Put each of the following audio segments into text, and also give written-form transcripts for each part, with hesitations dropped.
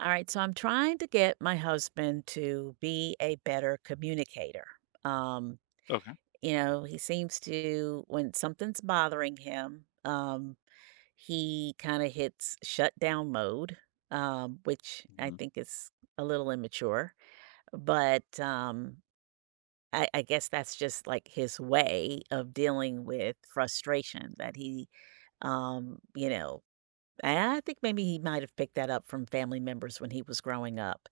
All right, so I'm trying to get my husband to be a better communicator. Um, Okay. He seems to, when something's bothering him, he kind of hits shutdown mode, which I Mhm. think is a little immature, but I guess that's just like his way of dealing with frustration that um, you know, and I think maybe he might have picked that up from family members when he was growing up,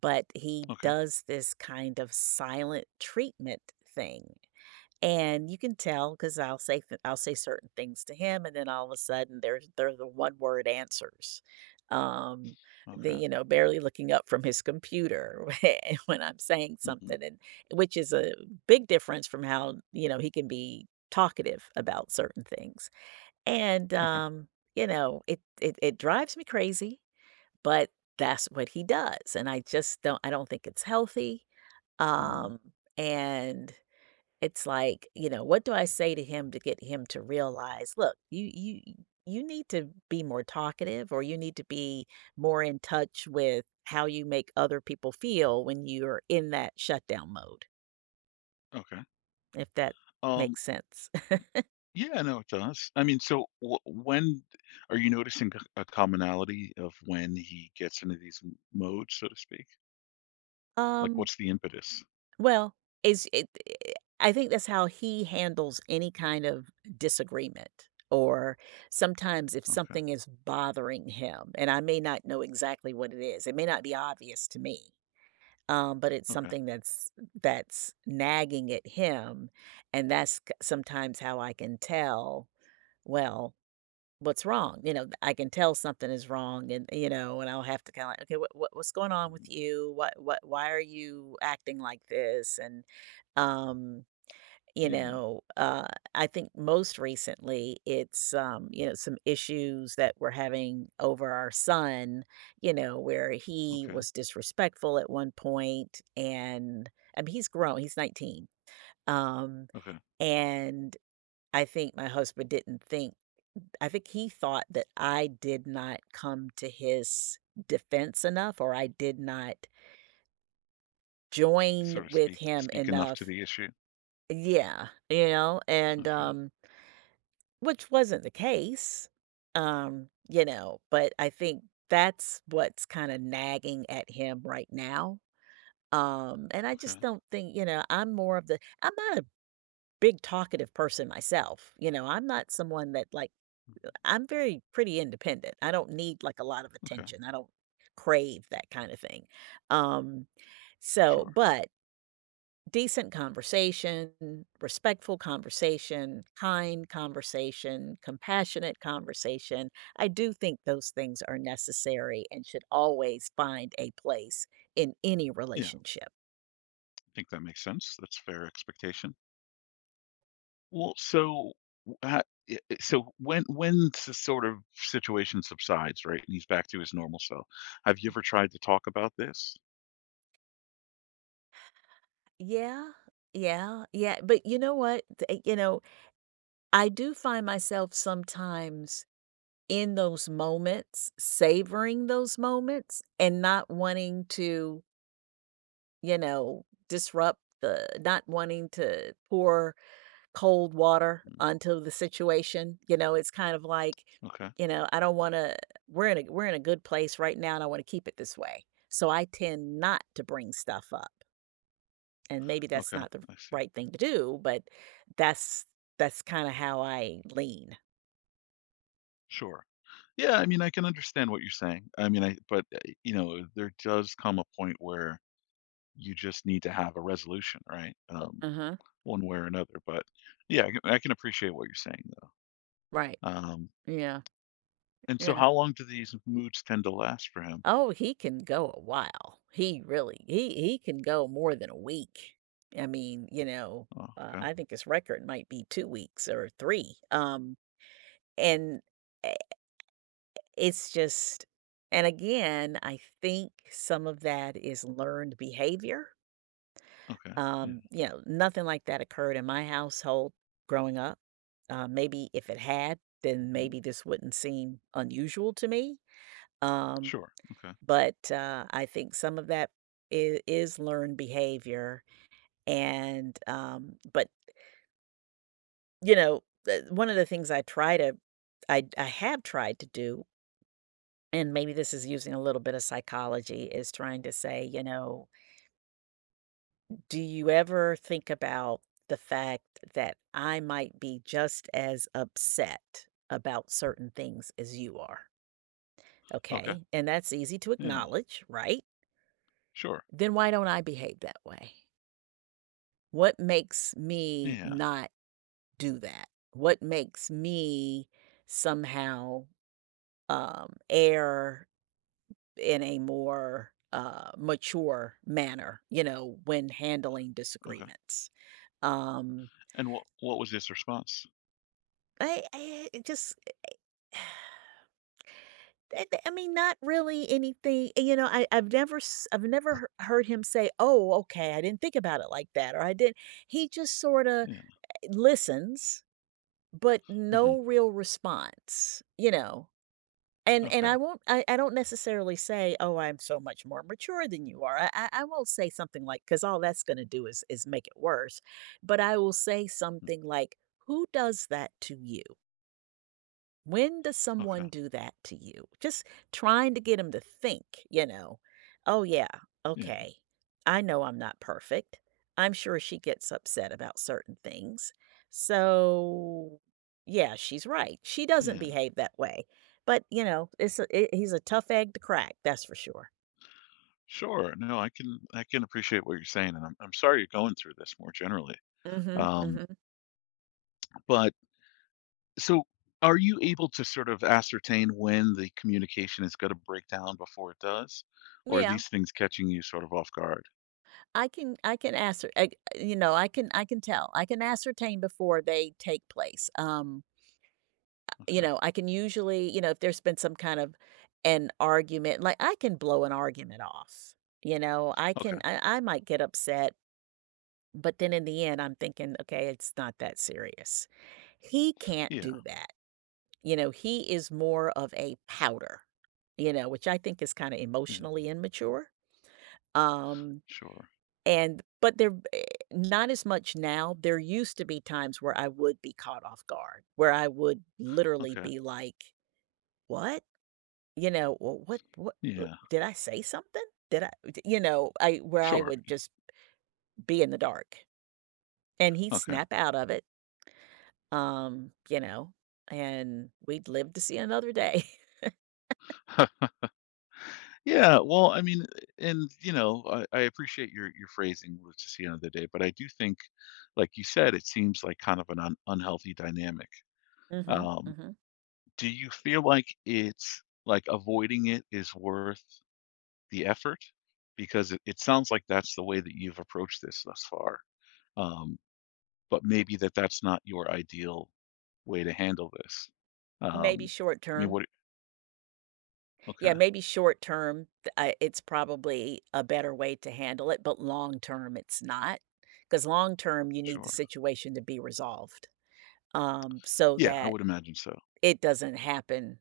but he Okay. does this kind of silent treatment thing. And you can tell because I'll say certain things to him, and then all of a sudden there's they're the one word answers. Um, the Okay. you know barely looking up from his computer when I'm saying Mhm. something, and which is a big difference from how he can be talkative about certain things. And, Okay. um, you know, it it it drives me crazy, but that's what he does, and I don't think it's healthy, Mm. um, and it's like, you know, what do I say to him to get him to realize, "Look, you need to be more talkative, or you need to be more in touch with how you make other people feel when you're in that shutdown mode," Okay. if that Um, makes sense. yeah, no, it does. I mean, so wh when are you noticing c a commonality of when he gets into these m modes, so to speak? Like, Um what's the impetus? Well, is it eh I think that's how he handles any kind of disagreement, or sometimes if Okay. something is bothering him, and I may not know exactly what it is, it may not be obvious to me, but it's Okay. something that's nagging at him, and that's k sometimes how I can tell, well, what's wrong. You know, I can tell something is wrong, and you know, and I'll have to kind of like, okay, what, what's going on with Mhm. you? What why are you acting like this? And um, you Yeah. know, uh I think most recently it's some issues that we're having over our son, you know, where he Okay. was disrespectful at one point. And I mean, he's grown, he's 19. Um Okay. and I think my husband didn't think I think he thought that I did not come to his defense enough, or I did not You join sort of with speak him speak enough to enough. the issue. Yeah, you know, and Okay. um which wasn't the case. But I think that's what's kind of nagging at him right now. And I Okay. just don't think, you know, I'm more of the I'm not a big talkative person myself. You know, I'm not someone that like Mhm. I'm very pretty independent. I don't need like a lot of Okay. attention. I don't crave that kind of thing. Um, Sure. but decent conversation, respectful conversation, kind conversation, compassionate conversation. I do think those things are necessary and should always find a place in any Yeah. I relationship. think that makes sense. That's fair expectation. Well, so, w ha I so when the sort of situation subsides, right, and he's back to his normal self, have you Mhm. ever tried to talk about this? Yeah. Yeah. Yeah. But you know what? I do find myself sometimes in those moments, savoring those moments and not wanting to, you know, disrupt the not wanting to pour cold water Mm, onto the situation. You know, it's kind of like, okay, you know, I don't want to we're in a good place right now, and I want to keep it this way. So I tend not to bring stuff up. And maybe that's okay, not the I see. right thing to do, but that's that's kind of how I lean. Sure. Yeah, I mean, I can understand what you're saying. I mean, I but, there does come a point where you just need to have a resolution, right? Uh-huh. One way or another, but, yeah, I can appreciate what you're saying, though. Right. Um, Yeah. and so Yeah. how long do these moods tend to last for him? Oh, he can go a while. He really he can go more than a week. I mean, you know, Oh, okay, I think his record might be 2 weeks or 3. And eh, it's just and again, I think some of that is learned behavior. okay, yeah. You know, nothing like that occurred in my household growing up. Maybe if it had, then Mhm. maybe this wouldn't seem unusual to me. Um, Sure. Okay. I think some of that is learned behavior, and you know, the one of the things I I have tried to do, and maybe this is using a little bit of psychology, is trying to say, you know, "Do you ever think about the fact that I might be just as upset about certain things as you are?" Okay. Okay, and that's easy to Yeah. acknowledge, right? Sure. Then why don't I behave that way? What makes me Yeah. not do that? What makes me somehow err in a more mature manner, you know, when handling Okay. disagreements? Um, And what was his response? I it just, I mean, not really anything. You know, I've never heard him say, "Oh, okay, I didn't think about it like that," or "I did." He just sort of Yeah. listens, but Hmm. no real response, you know? And Okay. I won't I don't necessarily say, oh, I'm so much more mature than you are. I won't say something like, because all that's gonna do is make it worse. But I will say Mhm. something like, who does that to you? When does someone Okay. do that to you? Just trying to get 'em to think, you know, "Oh, yeah, Yeah. okay. I know I'm not perfect. I'm sure she gets upset about certain things. So, yeah, she's right. She doesn't Yeah. behave that way." But, you know, it's a I he's a tough egg to crack, that's for sure. Sure. No, I can appreciate what you're saying, and I'm sorry you're going through this more generally. Mhm, Um, mhm. but so are you able to sort of ascertain when the communication is going to break down before it does, or are Yeah, these things catching you sort of off guard? I you know, I can tell. I can ascertain before they take place. You Okay. know, I can usually you know, if there's been some kind of an argument like, I can blow an argument off, you know? I Okay. can I I might get upset, but then in the end, I'm thinking, "Okay, it's not that serious." He can't Yeah. do that. You know, he is more of a powder. You know, which I think is kinda Yeah. emotionally immature, um, Sure. and but there eh, not as much now. There used to be times where I would be caught off guard, where I would literally Okay. be like, "What?" You know, "Well, what Yeah. did I say something? Did I" I where I Sure. would just be in the dark, and he'd Okay. snap out of it, um, you know, and we'd live to see another day. Yeah, well, I mean, and, I appreciate your phrasing, "We'll just see another day," but I do think, like you said, it seems like kind of an un unhealthy dynamic. Mhm, Um, mhm. do you feel like it's like, avoiding it is worth the effort? Because it sounds like that's the way that you've approached this thus far, um, but maybe that's not your ideal way to handle this. Maybe Um, short I mean, term. what. Okay, Yeah, maybe short term, th I it's probably a better way to handle it, but long term, it's not. Because long term, you need the sure. situation to be resolved, so Yeah, I that would imagine so. it doesn't happen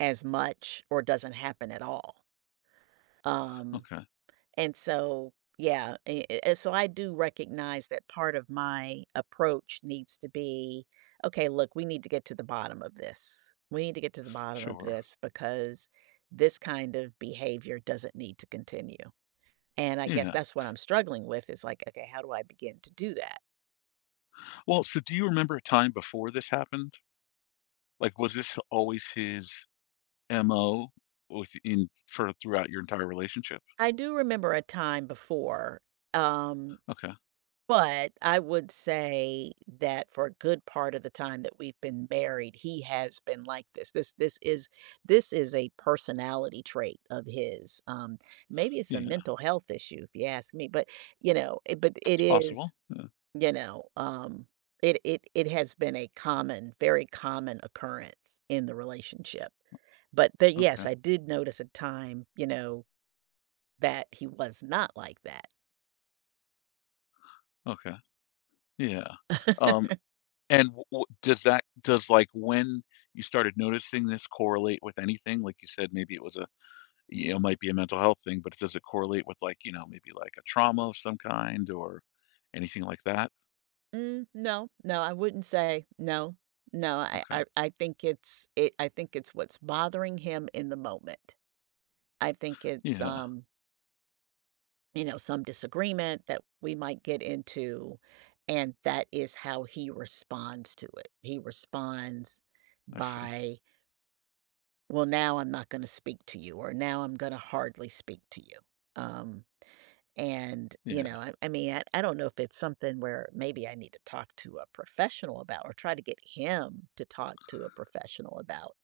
as much or doesn't happen at all. Um, Okay, yeah, and so I do recognize that part of my approach needs to be, okay, look, we need to get to the bottom of this. We need to get to the bottom of sure. this because this kind of behavior doesn't need to continue. And I guess Yeah. that's what I'm struggling with is like, okay, how do I begin to do that? Well, so do you remember a time before this happened? Like, was this always his MO within for throughout your entire relationship? I do remember a time before. Um, Okay. But I would say that for a good part of the time that we've been married, he has been like this. This is a personality trait of his. Maybe it's a Yeah. mental health issue if you ask me, but you know, it It's possible. is, Yeah. you know, it has been a common, very common occurrence in the relationship. But there, yes, Okay. I did notice a time, you know, that he was not like Okay. Yeah. that. Um, and w w does like, when you started noticing this correlate with anything? Like you said, maybe it was a might be a mental health thing, but does it correlate with, like, maybe like a trauma of some kind or anything like that? Mm, no, no, I wouldn't say no. No, Okay. I think it's it I think it's what's bothering him in the moment. I think it's Yeah. You know, some disagreement that we might get into, and that is how he responds to it. He responds I see. by, well, now I'm not gonna speak to you, or now I'm gonna hardly speak to you. Um, you Yeah. know, I don't know if it's something where maybe I need to talk to a professional about, or try to get him to talk to a professional about.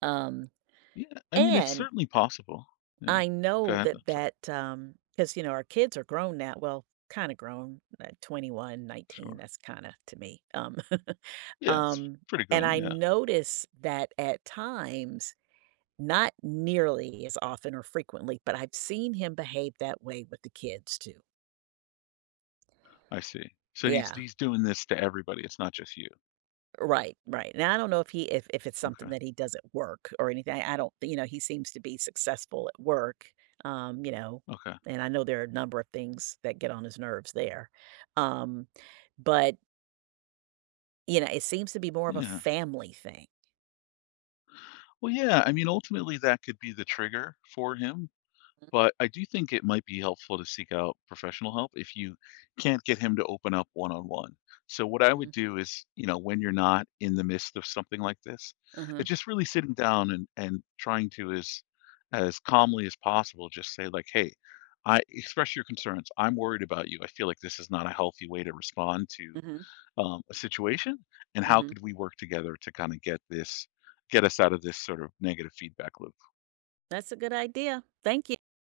Um, Yeah, I mean, it's and certainly possible. Yeah. I Go know ahead. I'm that sorry. Because, you know, our kids are grown now, well, kind of grown, 21, 19, Sure. that's kind of to me. Yeah, it's um, pretty and grown. I Yeah, notice that at times, not nearly as often or frequently, but I've seen him behave that way with the kids too. I see. So he's Yeah. he's doing this to everybody. It's not just you. Right, right. And I don't know if he if it's Okay. something that he does at work or anything. I don't, you know, he seems to be successful at work, you know, Okay. and I know there are a number of things that get on his nerves there. Um, but you know, it seems to be more of a Yeah. family thing. Well, yeah. I mean, ultimately, that could be the trigger for him. But I do think it might be helpful to seek out professional help if you can't get him to open up one-on-one. So what I would Mhm. do is, when you're not in the midst of something like this, Uh-huh. it's just really sitting down and trying to as calmly as possible just say like, "Hey, I express your concerns. I'm worried about you. I feel like this is not a healthy way to respond to Mhm. A situation. And how Mhm. could we work together to kind of get us out of this sort of negative feedback loop?" That's a good idea. Thank you.